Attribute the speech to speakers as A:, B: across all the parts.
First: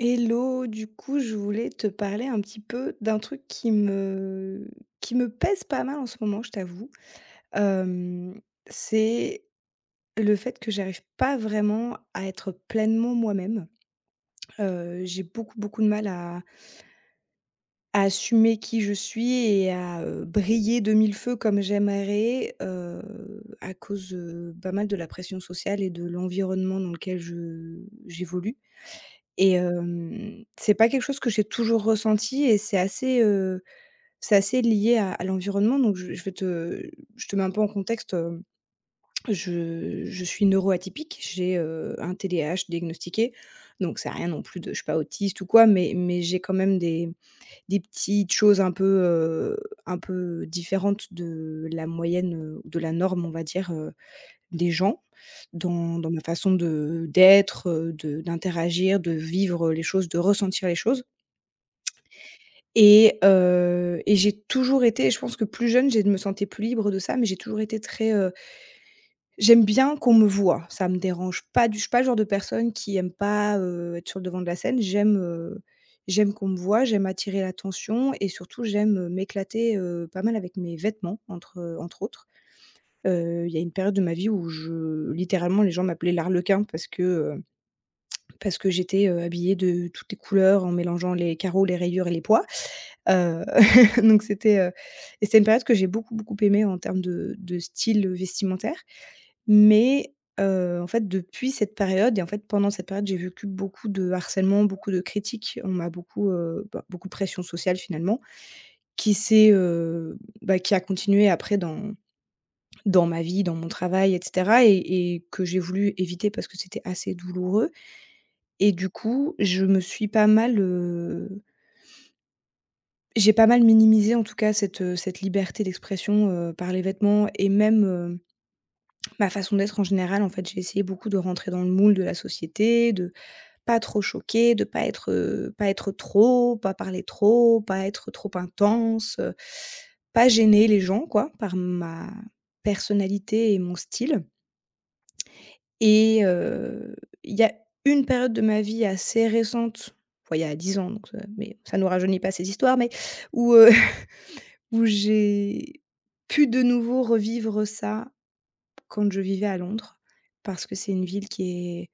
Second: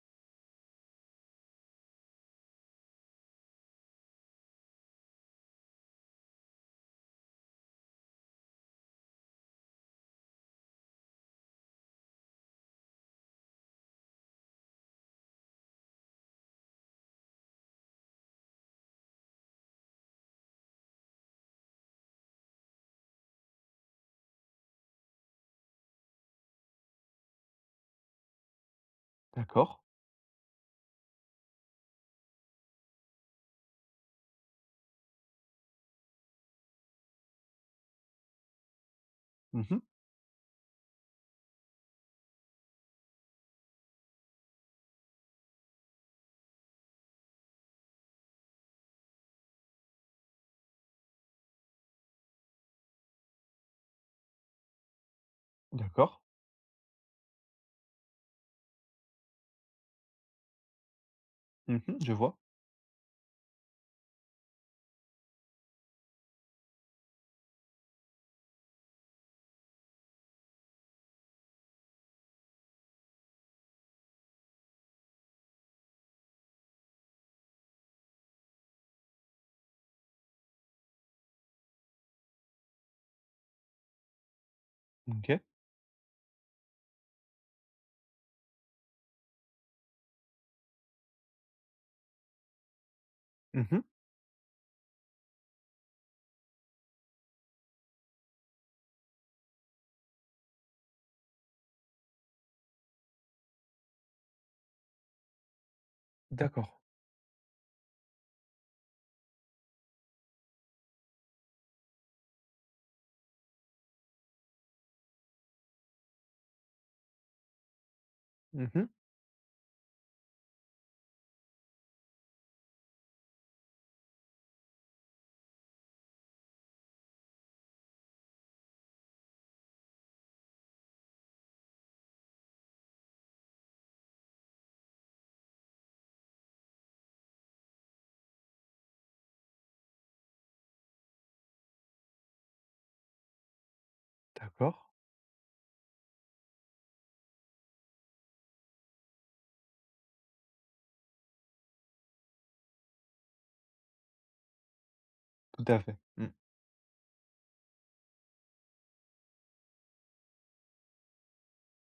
A: Hello, du coup, je voulais te parler un petit peu d'un truc qui me pèse pas mal en ce moment, je t'avoue. Hem, c'est le fait que j'arrive pas vraiment à être pleinement moi-même. J'ai beaucoup, beaucoup de mal à assumer qui je suis et à, briller de mille feux comme j'aimerais, à cause, pas mal de la pression sociale et de l'environnement dans lequel je j'évolue. Et
B: D'accord.
A: c'est pas quelque chose que j'ai toujours ressenti et c'est assez lié à l'environnement donc je te mets un peu en contexte,
B: Mmh.
A: je suis neuroatypique, j'ai, un TDAH diagnostiqué donc c'est rien non plus de je suis pas autiste ou quoi mais j'ai quand même des petites choses un peu différentes de la moyenne, de la norme on va dire, des gens. Dans
B: D'accord.
A: ma façon de d'être, de d'interagir, de vivre les choses, de ressentir les choses
B: Mmh. Je vois.
A: et j'ai toujours été, je pense que plus jeune, j'ai je me sentais plus libre de ça, mais j'ai toujours été très, j'aime bien qu'on me voit, ça me dérange pas du je suis pas le genre de personne qui aime pas, être sur le devant de la scène. J'aime, j'aime qu'on me voit, j'aime attirer l'attention et surtout j'aime, m'éclater, pas mal avec mes vêtements entre autres. Il y a une période de ma vie où je
B: OK.
A: littéralement les gens m'appelaient l'arlequin parce que j'étais, habillée de toutes les couleurs en mélangeant les carreaux, les rayures et les pois. Heu,
B: Mmh.
A: donc c'était, heu et c'était une période que j'ai beaucoup, beaucoup aimée en termes de style vestimentaire. Mais, en fait, depuis cette période, et en fait, pendant cette période, j'ai vécu beaucoup de harcèlement, beaucoup de critiques. On m'a beaucoup,
B: D'accord.
A: bah, beaucoup de pression sociale, finalement, qui s'est, bah, qui a continué après dans dans ma vie, dans mon travail, et cetera, et que j'ai voulu éviter parce que c'était assez douloureux. Et
B: Mmh.
A: du coup, je me suis pas mal, j'ai pas mal minimisé en tout cas cette, cette liberté d'expression, par les vêtements, et même, ma façon d'être en général. En fait, j'ai essayé beaucoup de rentrer dans le moule de la société, de pas trop choquer, de pas être, pas être trop, pas parler trop, pas être trop intense, pas gêner les gens, quoi, par ma personnalité et mon style.
B: D'accord.
A: Et il y a une période de ma vie assez récente, enfin il y a 10 ans donc mais ça ne nous rajeunit pas ces histoires, mais où, où
B: Tout à
A: j'ai
B: fait. Mmh.
A: pu de nouveau revivre ça quand je vivais à Londres. Parce que c'est une ville qui est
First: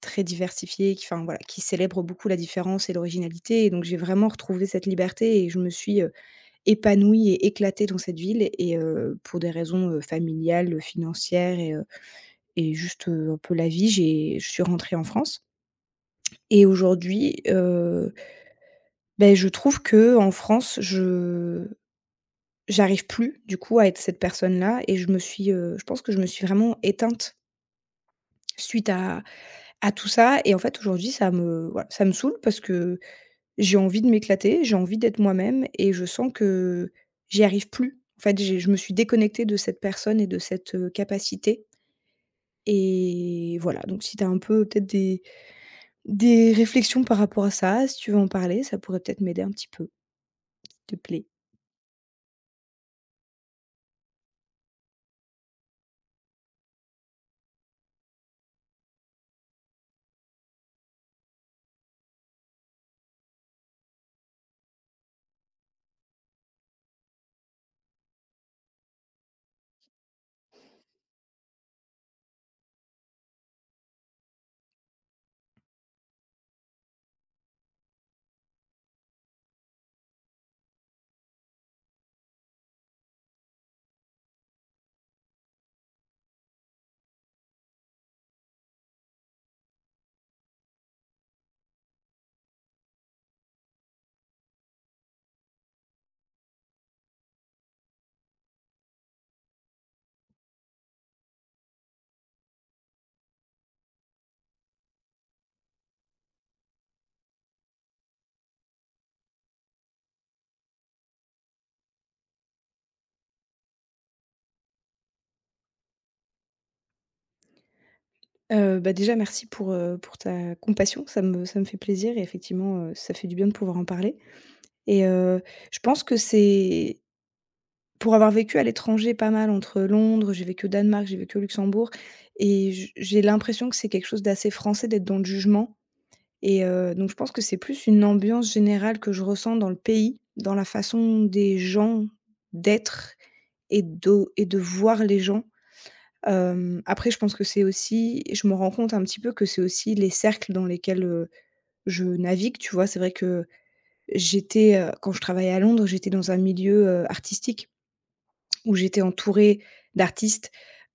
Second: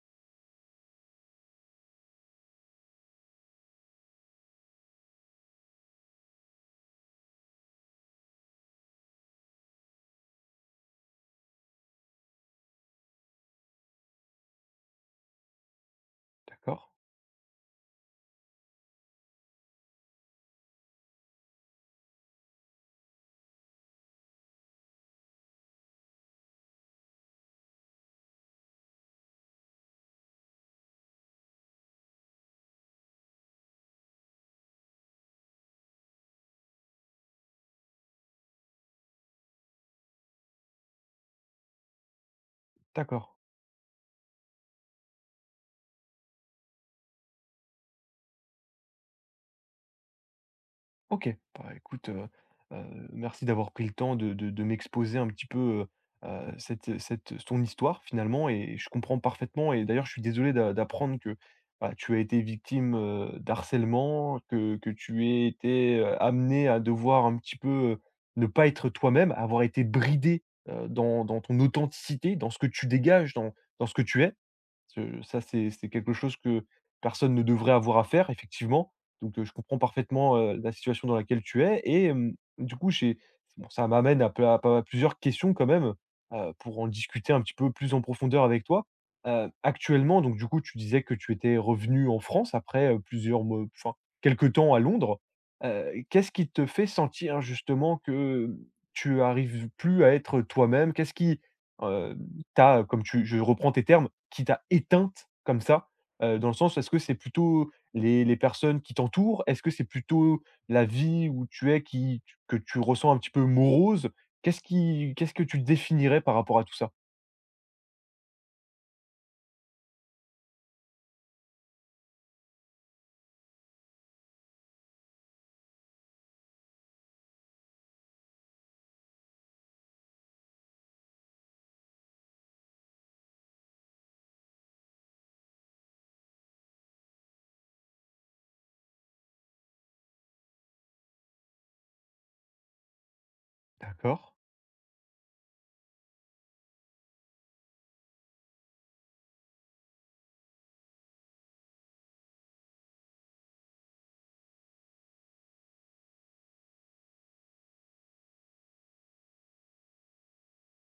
A: très diversifiée, qui, enfin voilà, qui célèbre beaucoup la différence et l'originalité, et donc j'ai vraiment retrouvé cette liberté et je me suis, épanouie et éclatée dans cette ville, et pour des raisons, familiales, financières, et juste, un peu la vie, j'ai je suis rentrée en France. Et
B: D'accord.
A: aujourd'hui, beh, je trouve qu'en France, je j'arrive plus du coup à être cette personne-là, et je me suis, je pense que je me suis vraiment éteinte suite à tout ça, et en fait aujourd'hui ça me, voilà, ça me saoule parce que j'ai envie de m'éclater, j'ai envie d'être moi-même et je sens que j'y arrive plus. En fait, j'ai je me suis déconnectée de cette personne et de cette, capacité
B: D'accord.
A: et voilà, donc si tu as un peu peut-être des réflexions par rapport à ça, si tu veux en parler, ça pourrait peut-être m'aider un petit peu, s'il te plaît.
B: OK. Bah, écoute, merci d'avoir pris le temps de m'exposer un petit peu, cette, ton histoire finalement et je comprends parfaitement et d'ailleurs je suis désolé d'apprendre que, bah, tu as été victime, d'harcèlement, que tu aies été, amenée à devoir un petit peu, ne pas être toi-même, avoir été bridé dans ton authenticité, dans ce que tu dégages, dans dans ce que tu es. Ce Ça, c'est quelque chose que personne ne devrait avoir à faire, effectivement. Donc, je comprends parfaitement, la situation dans laquelle tu es et du coup, j'ai bon, ça m'amène à pla à pas- à plusieurs questions quand même, pour en discuter un petit peu plus en profondeur avec toi. Actuellement, donc du coup, tu disais que tu étais revenu en France après, plusieurs me enfin, quelques temps à Londres. Qu'est-ce qui te fait sentir justement que, tu arrives plus à être toi-même? Qu'est-ce qui, comme tu je reprends tes termes, qui t'a éteinte comme ça? Dans le sens, est-ce que c'est plutôt les personnes qui t'entourent? Est-ce que c'est plutôt la vie où tu es qui que tu ressens un petit peu morose? Qu'est-ce qui qu'est-ce que tu définirais par rapport à tout ça?
A: Bah, déjà merci pour ta compassion, ça me fait plaisir, et effectivement, ça fait du bien de pouvoir en parler, et je pense que c'est, pour avoir vécu à l'étranger pas mal, entre Londres, j'ai vécu au Danemark, j'ai vécu au Luxembourg, et j'ai l'impression que c'est quelque chose d'assez français d'être dans le jugement, et donc je pense que c'est plus une ambiance générale que je ressens dans le pays, dans la façon des gens d'être
B: D'accord.
A: et de voir les gens. Après je pense que c'est aussi, je me rends compte un petit peu que c'est aussi les cercles dans lesquels, je navigue, tu vois? C'est vrai que j'étais, quand je travaillais à Londres, j'étais dans un milieu, artistique, où j'étais entourée d'artistes,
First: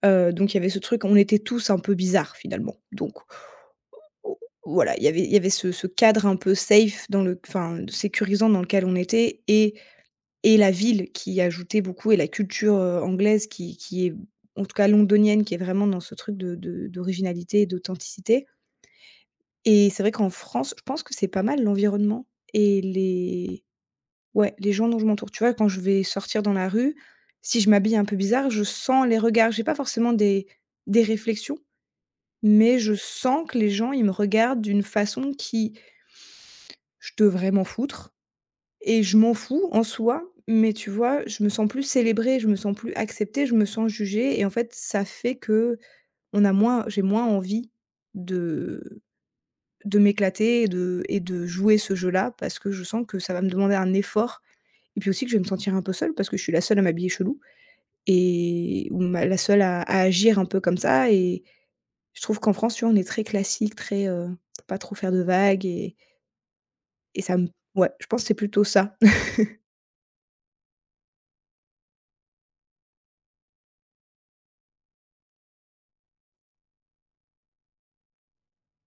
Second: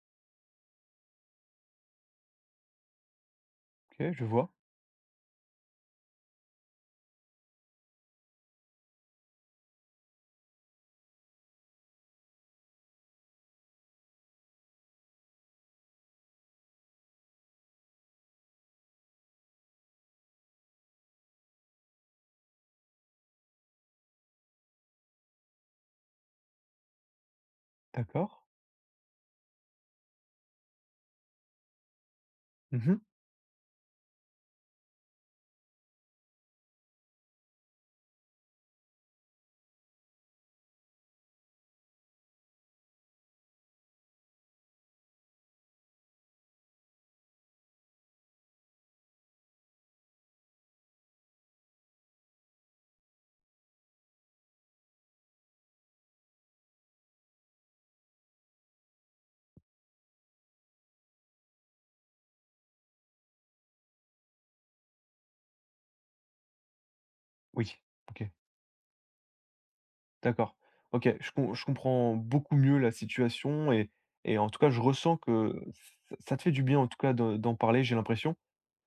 A: donc il y avait ce truc, on était tous un peu bizarres finalement, donc
B: OK, je
A: o
B: vois.
A: voilà, il y avait ce cadre un peu safe dans le, enfin sécurisant, dans lequel on était, et la ville qui ajoutait beaucoup, et la culture, anglaise, qui est en tout cas londonienne, qui est vraiment dans ce truc de d'originalité et d'authenticité. Et c'est vrai qu'en France, je pense que c'est pas mal l'environnement et les, ouais, les gens dont je m'entoure. Tu vois, quand je vais sortir dans la rue, si je m'habille un peu
B: D'accord.
A: bizarre, je sens les regards. J'ai pas forcément des réflexions, mais je
B: Mmh.
A: sens que les gens, ils me regardent d'une façon qui, je devrais m'en foutre. Et je m'en fous en soi, mais tu vois, je me sens plus célébrée, je me sens plus acceptée, je me sens jugée, et en fait, ça fait que on a moins j'ai moins envie de de m'éclater et de jouer ce jeu-là, parce que je sens que ça va me demander un effort, et puis aussi que je vais me sentir un peu seule parce que je suis la seule à m'habiller chelou, et ou ma la seule à agir un peu comme ça, et je trouve qu'en France, tu vois, on est très classique, très, pas trop faire de vagues, et ça me
B: Oui,
A: ouais, je pense que
B: OK,
A: c'est plutôt ça.
B: d'accord. OK, je comprends beaucoup mieux la situation et en tout cas, je ressens que ç ça te fait du bien, en tout cas, de d'en parler, j'ai l'impression.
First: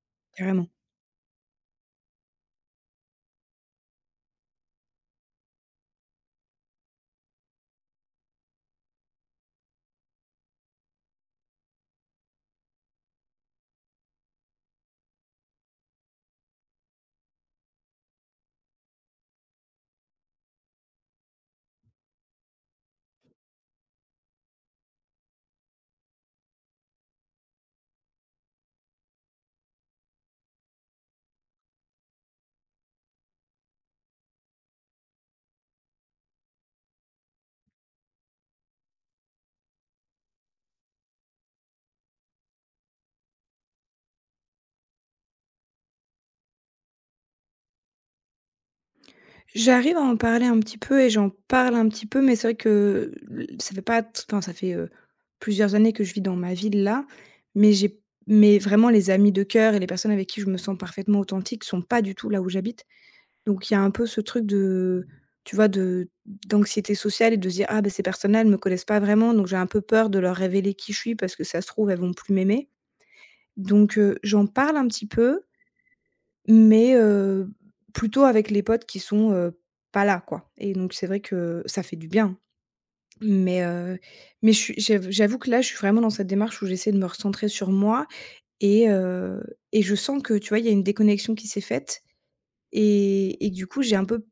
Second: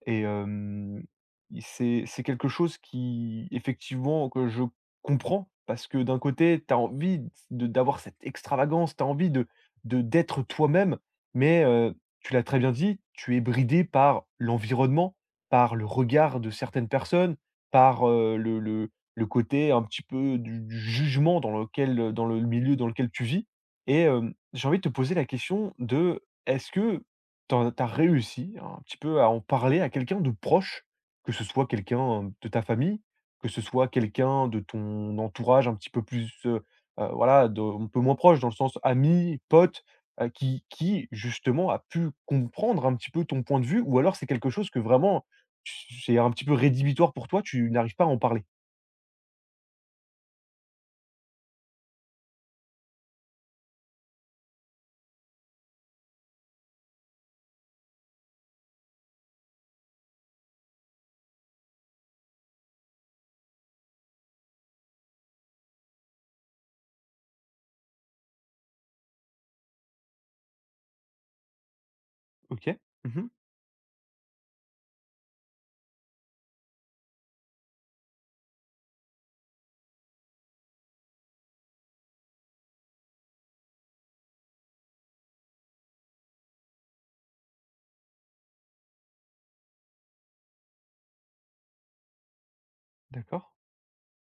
B: Et
A: Carrément.
B: il c'est quelque chose qui effectivement que je comprends parce que d'un côté, tu as envie de d'avoir cette extravagance, tu as envie de d'être toi-même, mais tu l'as très bien dit, tu es bridé par l'environnement, par le regard de certaines personnes, par, le côté un petit peu du jugement dans le milieu dans lequel tu vis et j'ai envie de te poser la question de est-ce que tu en réussi un petit peu à en parler à quelqu'un de proche, que ce soit quelqu'un, de ta famille, que ce soit quelqu'un de ton entourage un petit peu plus, voilà, de un peu moins proche, dans le sens ami, pote, qui justement a pu comprendre un petit peu ton point de vue ou alors c'est quelque chose que vraiment tu c'est un petit peu rédhibitoire pour toi, tu n'arrives pas à en parler?
A: J'arrive à en parler un petit peu et j'en parle un petit peu, mais c'est vrai que l ça fait pas t enfin ça fait, plusieurs années que je vis dans ma ville là, mais j'ai mais vraiment les amis de cœur et les personnes avec qui je me sens parfaitement authentique sont pas du tout là où j'habite. Donc il y a un peu ce truc de, tu vois, de d'anxiété sociale et de se dire: «Ah ben ces personnes-là, elles me connaissent pas vraiment, donc j'ai un peu peur de leur révéler qui je suis parce que ça se trouve, elles vont plus m'aimer».
B: OK. Mmh.
A: Donc j'en parle un petit peu, mais heu, plutôt avec les potes qui sont, pas là, quoi, et donc c'est vrai que ça fait du bien, hein. mais heu, mais je suis j'av j'avoue que là, je suis vraiment dans cette démarche où j'essaie de me recentrer sur moi, et heu et je sens que, tu vois, il y a une déconnexion qui s'est faite,
B: D'accord.
A: et que du coup, j'ai un peu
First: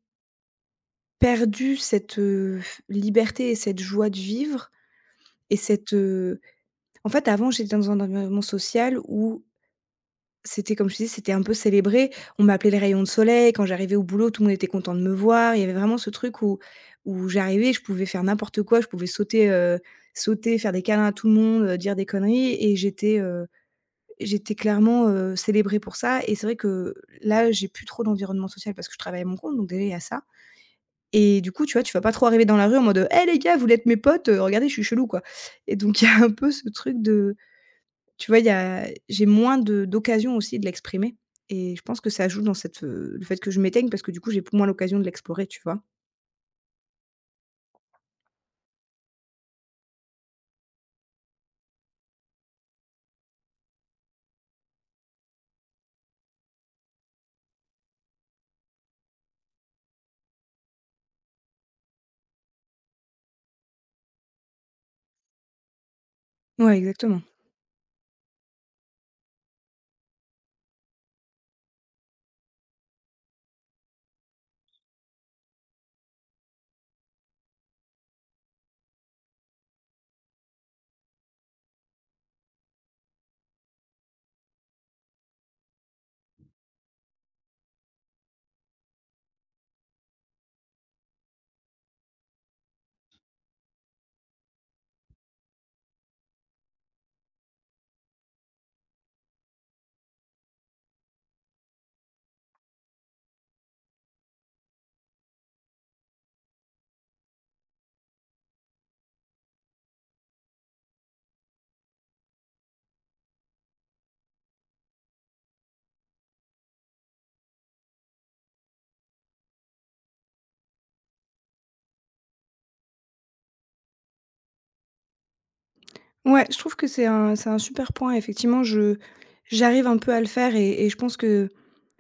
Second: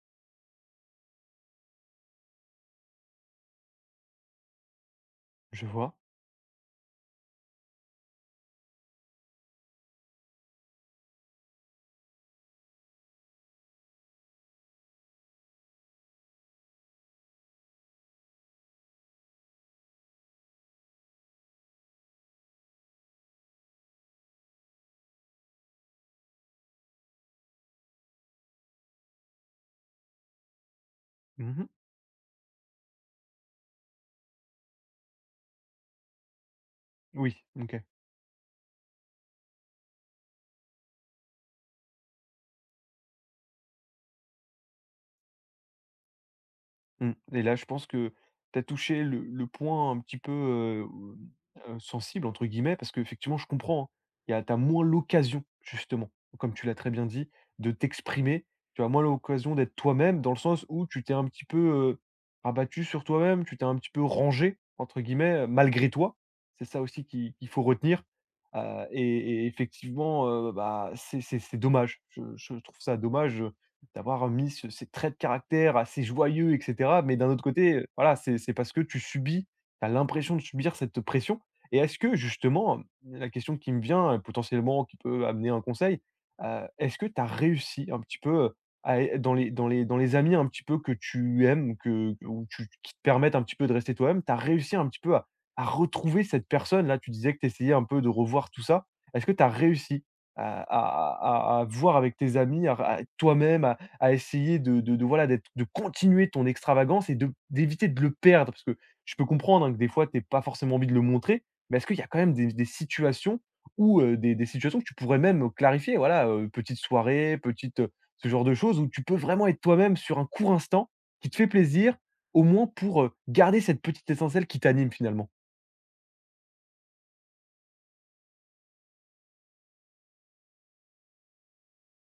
A: perdu cette, f liberté et cette joie de vivre, et
B: Je
A: cette,
B: vois.
A: heu en fait, avant, j'étais dans un environnement social où, c'était comme je te disais, c'était un peu célébré. On m'appelait les rayons de soleil. Quand j'arrivais au boulot, tout le monde était content de me voir. Il y avait vraiment ce truc où, où j'arrivais, je pouvais faire n'importe quoi, je pouvais sauter, faire des câlins à tout le monde, dire des conneries, et j'étais, j'étais clairement, célébrée pour ça, et c'est vrai que là, j'ai plus trop d'environnement social parce que je travaille à mon compte, donc déjà il y a ça, et du coup,
B: Mmh.
A: tu vois, tu vas pas trop arriver dans la rue en mode: «Eh les gars, vous voulez être mes potes? Regardez, je suis chelou, quoi», et donc il y a un peu ce truc de,
B: Oui, OK.
A: tu vois, il y a j'ai moins de d'occasions aussi de l'exprimer, et je pense que ça joue dans cette, le fait que je m'éteigne parce que du coup, j'ai moins l'occasion de l'explorer, tu vois?
B: Mmh, et là, je pense que tu as touché le point un petit peu, «sensible» entre guillemets parce qu'effectivement je comprends, hein. Il y a tu as moins l'occasion justement, comme tu l'as très bien dit, de t'exprimer. Tu as moins l'occasion d'être toi-même dans le sens où tu t'es un petit peu, rabattu sur toi-même, tu t'es un petit peu «rangé» entre guillemets, malgré toi. C'est
A: Ouais,
B: ça aussi
A: exactement.
B: qui qu'il faut retenir, et effectivement, bah, c'est dommage. Je trouve ça dommage, d'avoir mis ce ces traits de caractère assez joyeux et cetera. Mais d'un autre côté, voilà, c'est parce que tu subis, tu as l'impression de subir cette pression et est-ce que justement, la question qui me vient, potentiellement qui peut amener un conseil, est-ce que tu as réussi un petit peu, à é dans les dans les amis un petit peu que tu aimes, que ou tu qui te permettent un petit peu de rester toi-même, tu as réussi un petit peu à retrouver cette personne? Là, tu disais que tu essayais un peu de revoir tout ça. Est-ce que tu as réussi à à à voir avec tes amis, à toi-même, à essayer de voilà, d'être de continuer ton extravagance et de d'éviter de le perdre? Parce que je peux comprendre, hein, que des fois, tu aies pas forcément envie de le montrer, mais est-ce qu'il y a quand même des situations ou des situations que tu pourrais même clarifier? Voilà, petite soirée, petite, ce genre de choses où tu peux vraiment être toi-même sur un court instant qui te fait plaisir, au moins pour, garder cette petite essentielle qui t'anime finalement.
A: Ouais, je trouve que c'est un super point, effectivement, je j'arrive un peu à le faire,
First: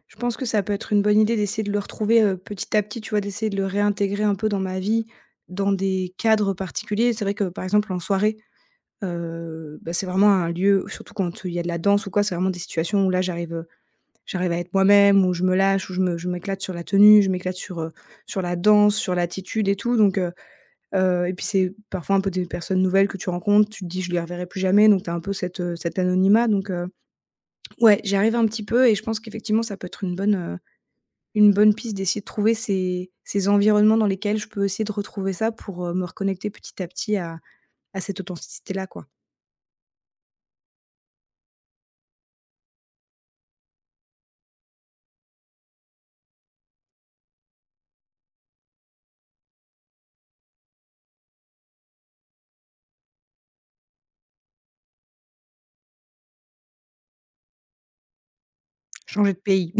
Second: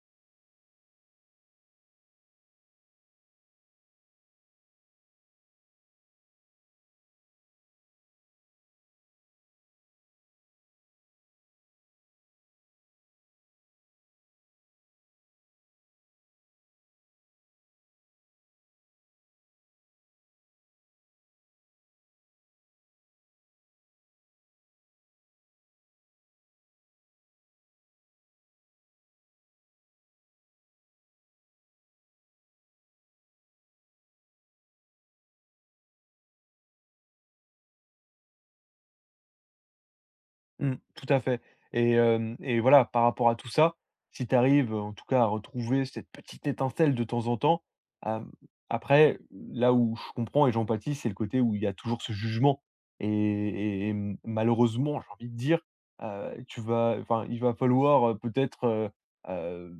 A: je pense que ça peut être une bonne idée d'essayer de le retrouver, petit à petit, tu vois? D'essayer de le réintégrer un peu dans ma vie, dans des cadres particuliers. C'est vrai que, par exemple, en soirée, bah, c'est vraiment un lieu, surtout quand il y a de la danse ou quoi, c'est vraiment des situations où là, j'arrive à être moi-même, où je me lâche, où je m'éclate sur la tenue, je m'éclate sur, sur la danse, sur l'attitude et tout, et puis c'est parfois un peu des personnes nouvelles que tu rencontres, tu te dis: «Je les reverrai plus jamais», donc tu as un peu cette, cet anonymat, ouais, j'y arrive un petit peu, et je pense qu'effectivement ça peut être une bonne piste d'essayer de trouver ces environnements dans lesquels je peux essayer de retrouver ça pour, me reconnecter petit à petit à cette authenticité-là, quoi.
B: Mmh, tout à fait et hem et voilà, par rapport à tout ça, si tu arrives, en tout cas, à retrouver cette petite étincelle de temps en temps, hem, après, là où je comprends et j'empathie, c'est le côté où il y a toujours ce jugement et m malheureusement, j'ai envie de dire, tu vas enfin, il va falloir, peut-être,
A: Changer de pays.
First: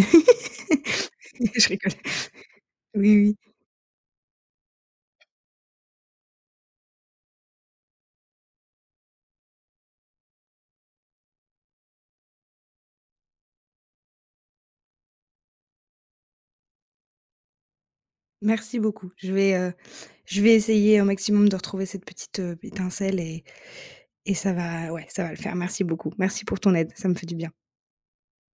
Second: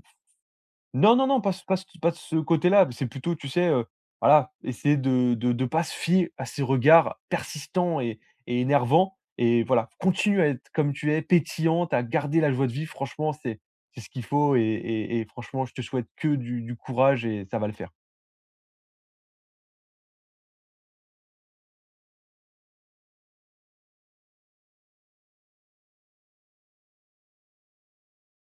B: non, non, non,
A: Je rigole.
B: pas de ce côté-là, c'est
A: Oui,
B: plutôt,
A: oui.
B: tu sais, voilà, essayer de pas se fier à ces regards persistants et énervants et voilà, continue à être comme tu es, pétillante, à garder la joie de vivre, franchement, c'est ce qu'il faut et franchement, je te souhaite que du courage et ça va le faire.
A: Merci beaucoup. Je vais essayer un maximum de retrouver cette petite, étincelle, et ça va ouais, ça va le faire. Merci beaucoup. Merci pour ton aide, ça me fait du bien.